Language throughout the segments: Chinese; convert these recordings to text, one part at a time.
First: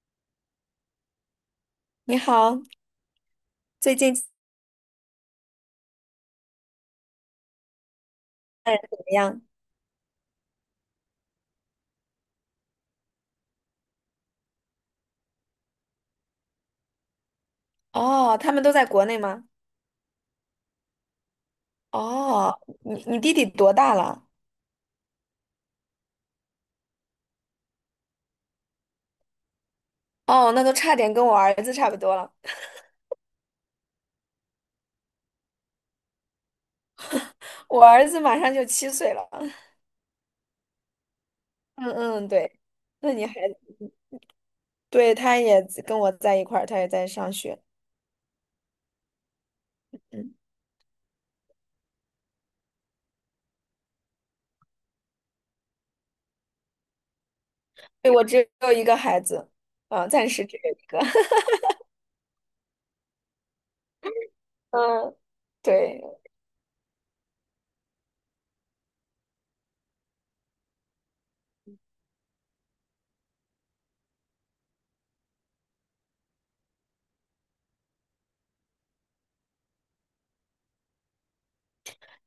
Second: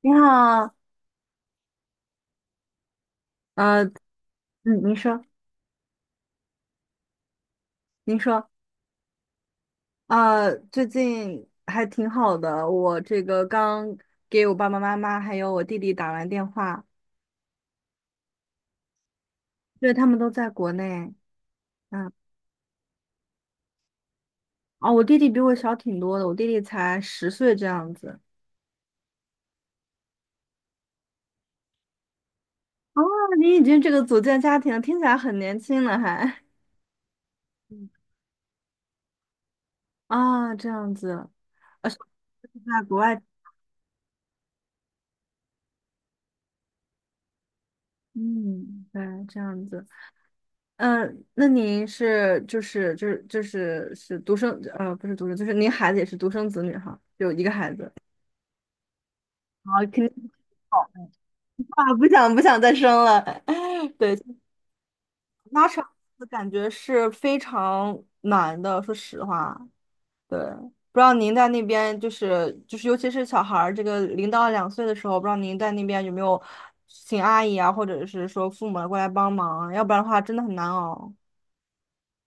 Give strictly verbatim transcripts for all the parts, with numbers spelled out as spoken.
你好。你好，呃，最近家嗯，您说，您说，人怎么样？啊，最近还挺好的。我这个刚给我爸爸妈妈还有我弟弟打完电话，哦，他们都在国内吗？因为他们都在国内。嗯。哦，你你弟弟多大了？哦，我弟弟比我小挺多的，我弟弟才十岁这样子。哦，那都差点跟我儿子差不多了。哦，你已经这个组建家庭了听起来很年轻了还。我儿子马上就七岁了。啊，这样子，啊，嗯是嗯，对。在国那外。你还，对，他也跟我在一块儿，他也在上学。嗯，对，这样子。嗯，嗯，那您是就是就是就是是独生呃不是独生，就是您孩子也是独生子女哈，有一个孩子。对，我只有一个孩子，啊，肯啊，暂定时只有好一个。啊，不想不想再生了。对，嗯，家长对。的感觉是非常难的，说实话。对，不知道您在那边就是就是，尤其是小孩儿这个零到两岁的时候，不知道您在那边有没有请阿姨啊，或者是说父母过来帮忙啊，要不然的话真的很难熬。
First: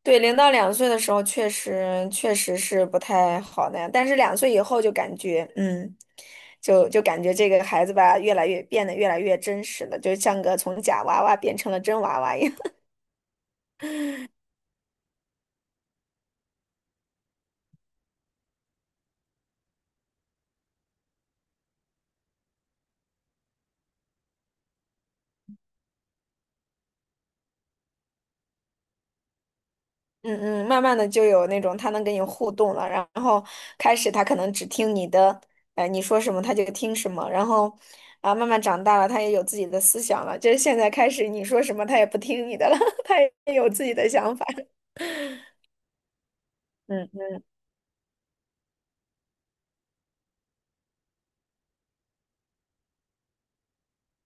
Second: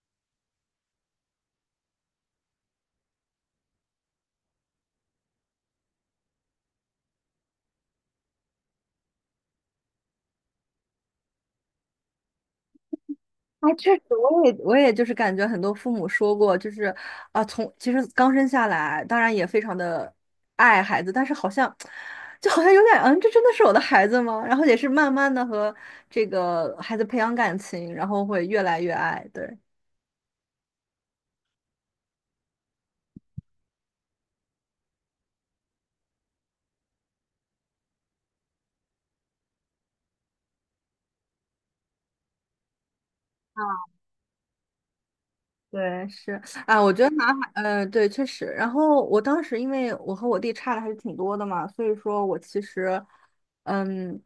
对，零到两岁的时候确实确实是不太好的，样，但是两岁以后就感觉，嗯，就就感觉这个孩子吧，越来越变得越来越真实了，就像个从假娃娃变成了真娃娃一样。啊，确实。我也我也就是感觉很多父母说过，就是啊，从其实刚生下来，当然也非常的爱孩子，但是好像就好像有点，嗯，这真的是我的孩子吗？然后也是慢慢的和这个孩子培养感情，然后会越来越爱，对。嗯嗯，慢慢的就有那种他能跟你互动了，然后开始他可能只听你的，呃，你说什么他就听什么，然后啊，慢慢长大了，他也有自己的思想了，就是现在开始你说什么他也不听你的了，他也有自己的想法。对，是啊，我觉得男嗯孩，呃，对，确实。然后我当时因为我和我弟差的还是挺多的嘛，所以说我其实，嗯，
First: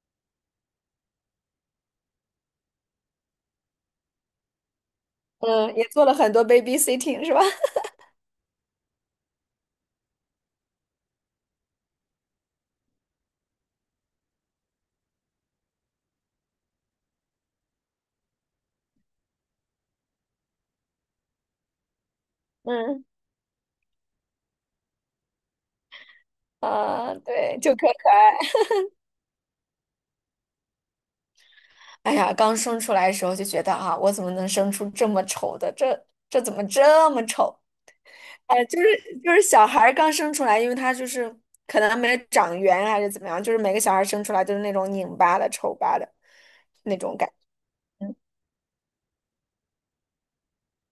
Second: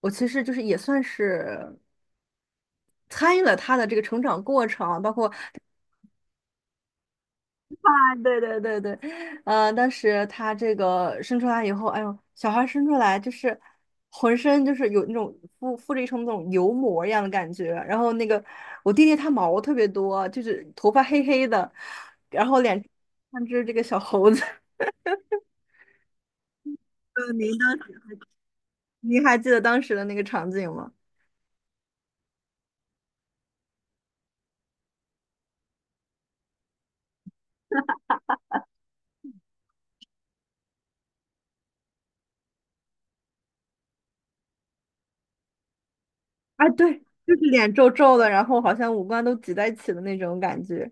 我其实就是也算是参与了他的这个成长过程，包括 嗯，也做了很多 babysitting 是吧？对对对对，呃，当时他这个生出来以后，哎呦，小孩生出来就是浑身就是有那种附附着一层那种油膜一样的感觉，然后那个我弟弟他毛特别多，就是头发黑黑的，然后脸嗯像只这个小猴子。啊，呃，您对，就当时可可爱。您还记得当时的那个场景吗？哎呀，刚生出来的时候就觉得啊，我怎么能生出这么丑的？这这怎么这么丑？哎，就是就是小孩儿刚生出来，因为他就是可能没长圆还是怎么样，就是每个小孩儿生出来都是那种拧巴的、丑巴的啊，那对，种感就觉。是脸皱皱的，然后好像五官都挤在一起的那种感觉。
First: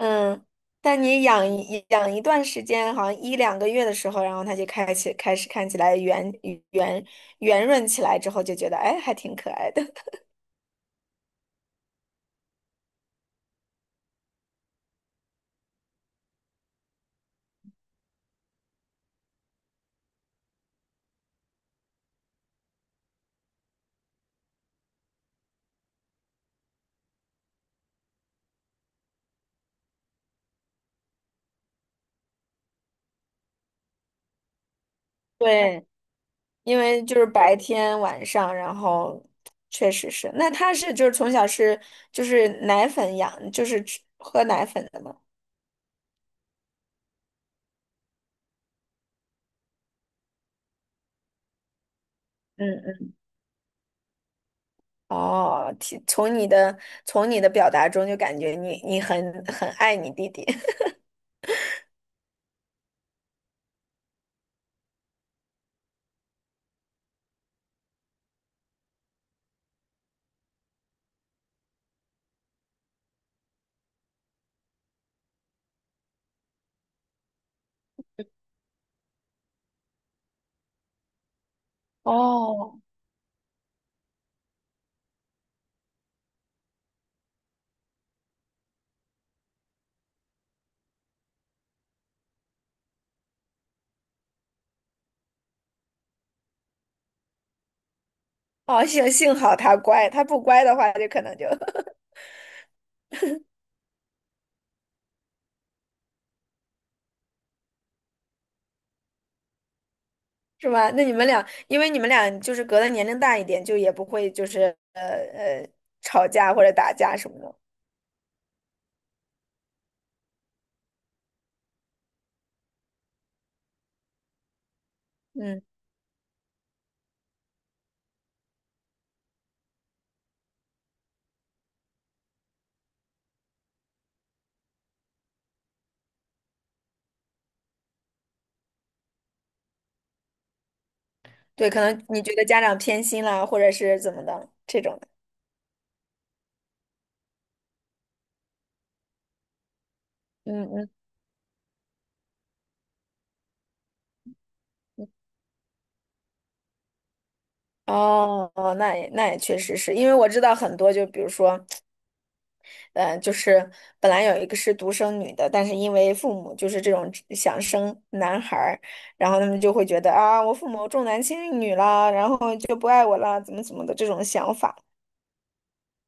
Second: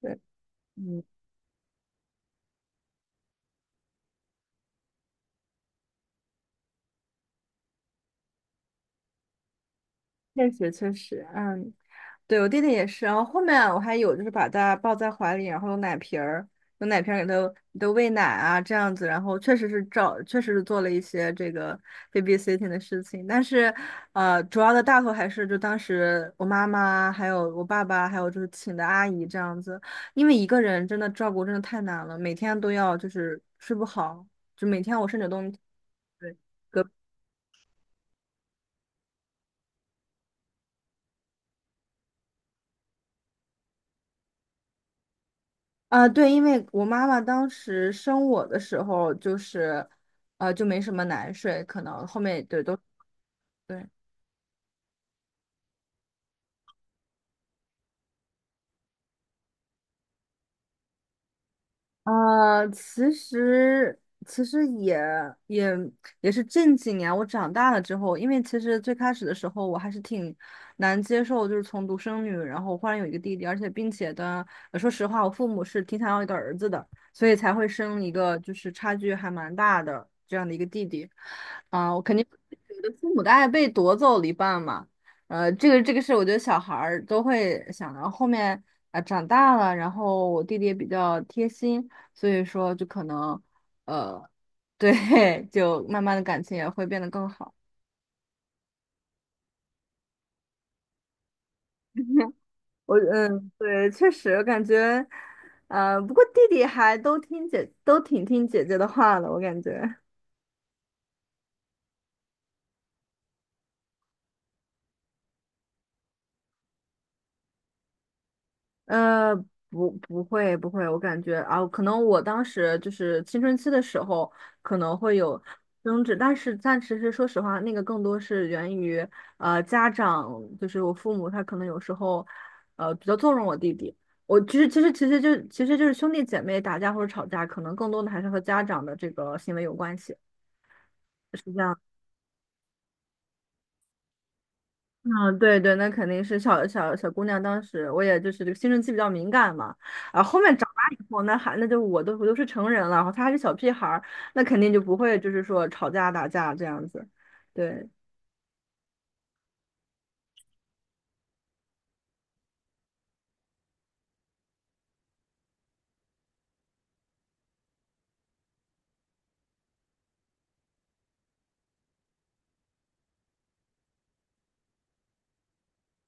对，但嗯。你养一养一段时间，好像一两个月的时候，然后他就开始开始看起来圆圆圆润起来之后，就觉得哎，还挺可爱的。确实确实，嗯，对我弟弟也是，然后后面我还有就是把他抱在怀里，然后用奶瓶儿，用奶瓶儿给他给他喂奶啊，这样子，然后确实是照，确实是做了一些这个 babysitting 的事情，但是呃，主要的大头还是就当时我妈妈，还有我爸爸，还有就是请的阿姨这样子，因为一个人真的照顾真的太难了，每天都要就是睡不好，就每天我甚至 都。对。对。因隔。为就是白天晚上，然后确实是。那他是就是从小是就是奶粉养，就是吃喝奶粉的吗？啊，对，因为我妈妈当时生我的时候，就是，呃，就没什么奶水，可能后面对嗯都嗯，对。哦，听从你的从你的表达中就感觉你你很很爱你弟弟。啊，其实其实也也也是近几年我长大了之后，因为其实最开始的时候我还是挺难接受，就是从独生女，然后忽然有一个弟弟，而且并且的，呃说实话，我父母是挺想要一个儿子的，所以才会生一个就是差距还蛮大的这样的一个弟弟。啊，我肯定会觉得父母的爱被夺走了一半嘛。呃，这个这个是我觉得小孩儿都会想到后面啊、长大了，然后我弟弟也比较贴心。所以说就可能，呃，对，就慢慢的感情也会变得更好。哦，幸幸好他乖，他不乖的话就可能就 我嗯，对，确实感觉，呃，不过弟弟还都听姐，都挺听姐姐的话的，我感觉。是吧？那你们俩，因为你们俩就是隔的年龄大一点，就也不会就是呃呃吵架或者打架什么的。呃，不，不会，不会，我感觉啊，可能我当时就是青春期的时候，可能会有嗯，争执，但是但其实说实话，那个更多是源于呃家长，就是我父母，他可能有时候呃比较纵容我弟弟。我其实其实其实就其实就是兄弟姐妹打架或者吵架，可能更多的还是和家长的这个行为有关系，是这对，样。可能你觉得家长偏心啦，或者是怎么的这种的。嗯，对对，那肯定是小小小姑娘。当时我也就是这个青春期比较敏感嘛，啊，后面长嗯大嗯，以后，那还那就我都我都是成人了，然后他还是小屁孩儿，那肯定就不会就是说吵架打架这样子。对，哦哦，那也那也确实是因为我知道很多，就比如说，呃，就是本来有一个是独生女的，但是因为父母就是这种想生男孩儿，然后他们就会觉得啊，我父母重男轻女了，然后就不爱我了，怎么怎么的这种想法。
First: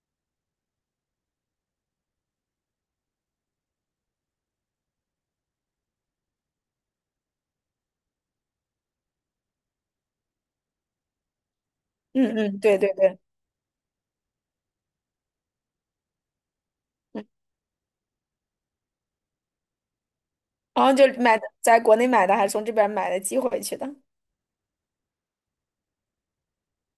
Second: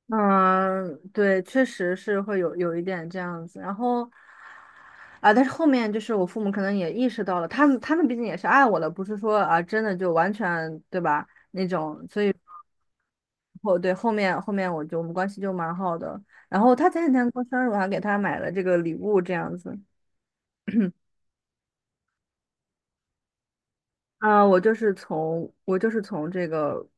嗯，对，确实是会有有一点这样子。然后啊，但是后面就是我父母可能也意识到了，他们他们毕竟也是爱我的，不是说啊真的就完全对吧？嗯嗯，对对对，后对，后面后面我就我们关系就蛮好的，然后他前几天过生日，我还给他买了这个礼物这样子。然后就买的，在国内买的，还从这边买的寄回去的，啊、我就是从我就是从这个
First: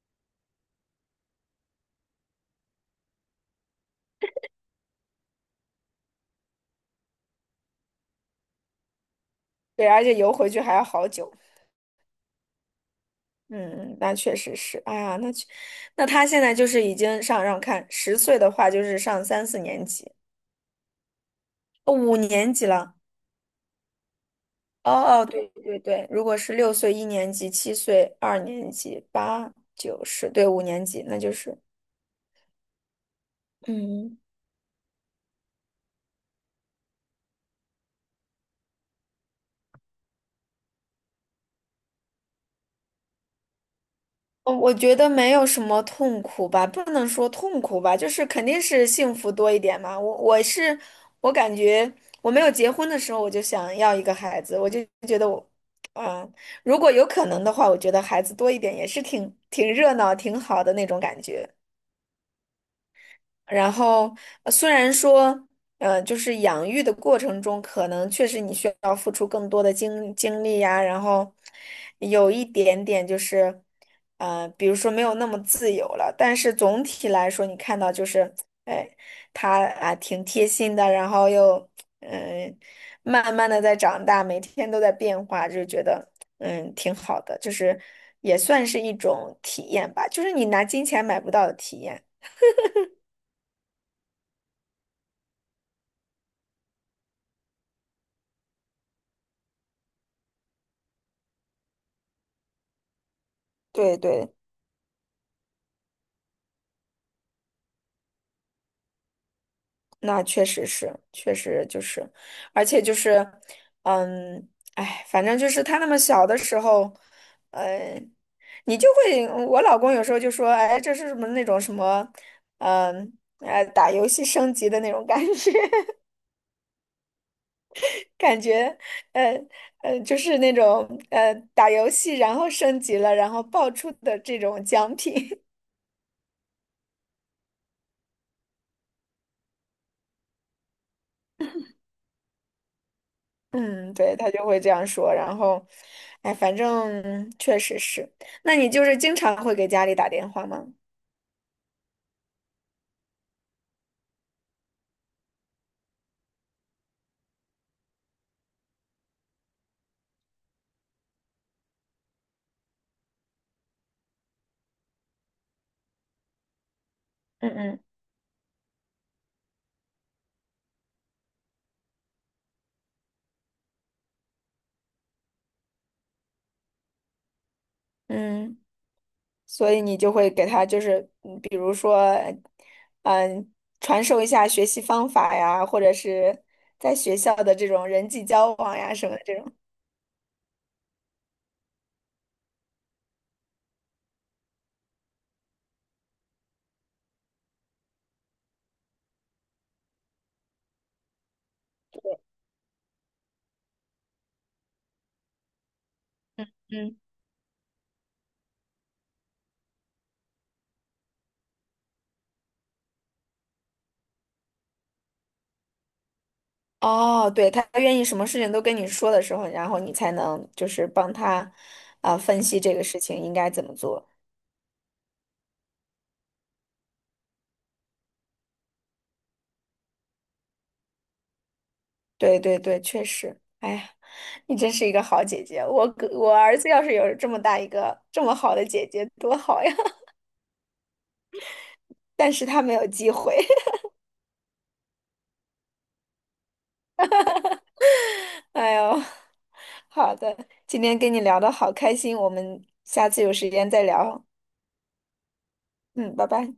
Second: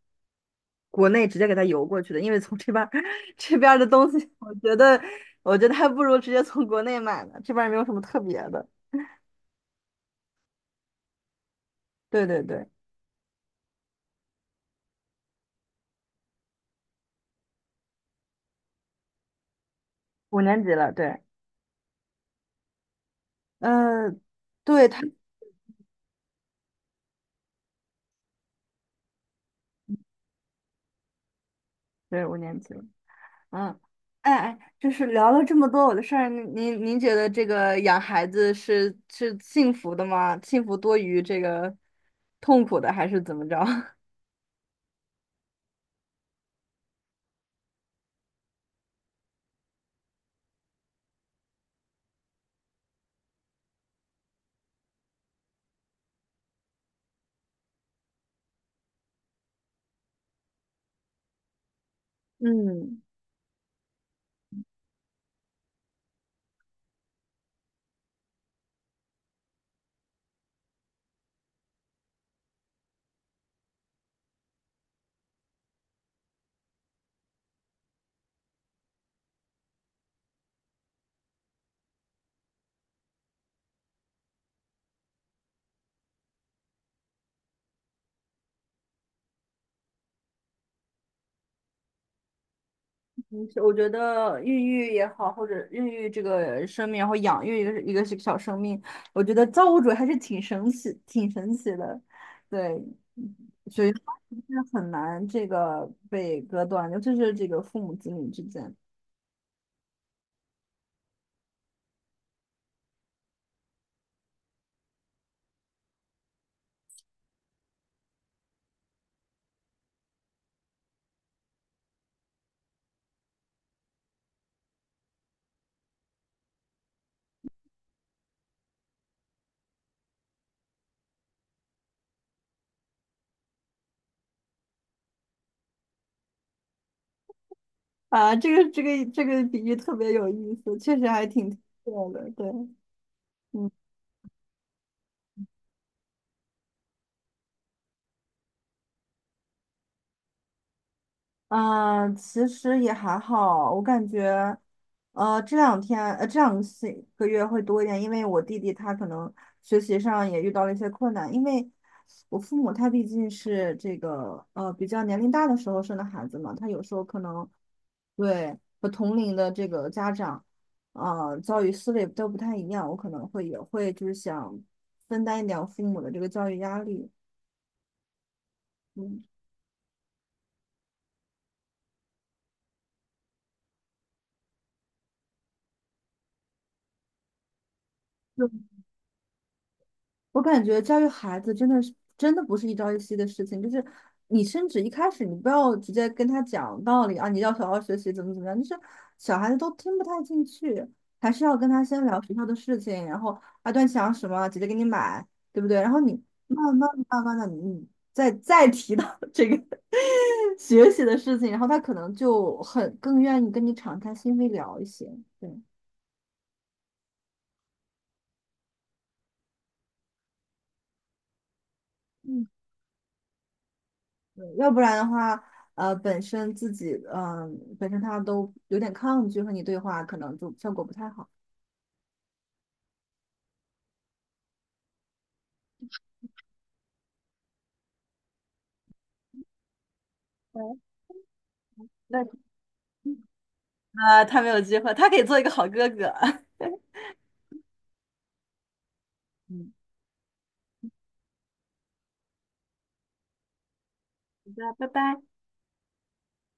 国内直接给他邮过去的，因为从这边儿 这边儿的东西，我觉得我觉得还不如直接从国内买呢，这边儿也没有什么特别的。对，而且邮回去还要好久。对对对，嗯，那确实是，哎呀，那确那他现在就是已经上让看十岁的话，就是上三四年级，五年级了，对，哦五年级了。呃，对哦他，哦，对对对，如果是六岁一年级、七岁二年级、八九十，对，五年级，那就是对五年级了。嗯。嗯。哎哎，就是聊了这么多我的事儿，您您您觉得这个养孩子是是幸福的吗？幸福多于这个痛苦的，还是怎么着？我我觉得没有什么痛苦吧，不能说痛苦吧，就是肯定是幸福多一点嘛。我我是我感觉我没有结婚的时候我就想要一个孩子，我就觉得我，嗯，如果有可能的话，我觉得孩子多一点也是挺挺热闹、挺好的那种感觉。嗯，然后呃虽然说，呃，就是养育的过程中，可能确实你需要付出更多的精精力呀，然后有一点点就是，呃，比如说没有那么自由了，但是总体来说，你看到就是，哎，他啊挺贴心的，然后又嗯、慢慢的在长大，每天都在变化，就觉得嗯挺好的，就是也算是一种体验吧，就是你拿金钱买不到的体验。嗯我觉得孕育也好，或者孕育这个生命，然后养育一个一个小生命，我觉得造物主还是挺神奇、挺神奇的。对，所以对它对，是很难这个被割断，尤其是这个父母子女之间。那确实是，确实就是，而且就是，嗯，哎，反正就是他那么小的时候，呃，你就会，我老公有时候就说，哎，这是什么那种什么，嗯，呃，打游戏升级的那种感觉，感觉，呃，呃，就是那种，呃，打游戏然后升级了，然后爆出的这种奖品，啊，这个这个这个比喻特别有意思，确实还挺特的，对，嗯。嗯，对，他就会这样说，然后，哎，反正确实是。那你就是经常会给家里打电话吗？嗯，其实也还好，我感觉，呃，这两天，呃，这两个星个月会多一点，因为我弟弟他可能学习上也遇到了一些困难，因为我父母他毕竟是这个呃比较年龄大的时候生的孩子嘛，他有时候可能嗯嗯对和同龄的这个家长，呃，教育思维都不太一样，我可能会也会就是想分担一点我父母的这个教育压力，嗯，嗯。所以你就会给他就是，嗯比如说，嗯，传授一下学习方法呀，或者是在学校的这种人际交往呀什么的这种。我感觉教育孩子真的是真的不是一朝一夕的事情，就是你甚至一开始你不要直接跟他讲道理啊，你要好好学习怎么怎么样，就是小孩子都听不太进去，还是要跟他先聊学校的事情，然后啊，段想什么，姐姐给你买，对不对？然后你慢慢嗯，慢慢的，你再再提到 这个学习的事情，然后他可能就很更愿意跟你敞开心扉聊一些，对。哦，对，他愿意什么事情都跟你说的时候，然后你才能就是帮他，啊、分嗯。析这个事情应该怎么做。对，要不然的话，呃，本身自己，嗯、本身他都有点抗拒和你对话，可能就效果不太好。对对对，确实。哎呀，你真是一个好姐姐。我哥我儿子要是有这么大一个这么好的姐姐，多好呀！对，那但是他没有机会。呃，他没有机会，他可以做一个好哥哥。哎呦，嗯。好的，今天跟你聊的好开心，我们下次有时间再聊。好的，拜拜。嗯，拜拜。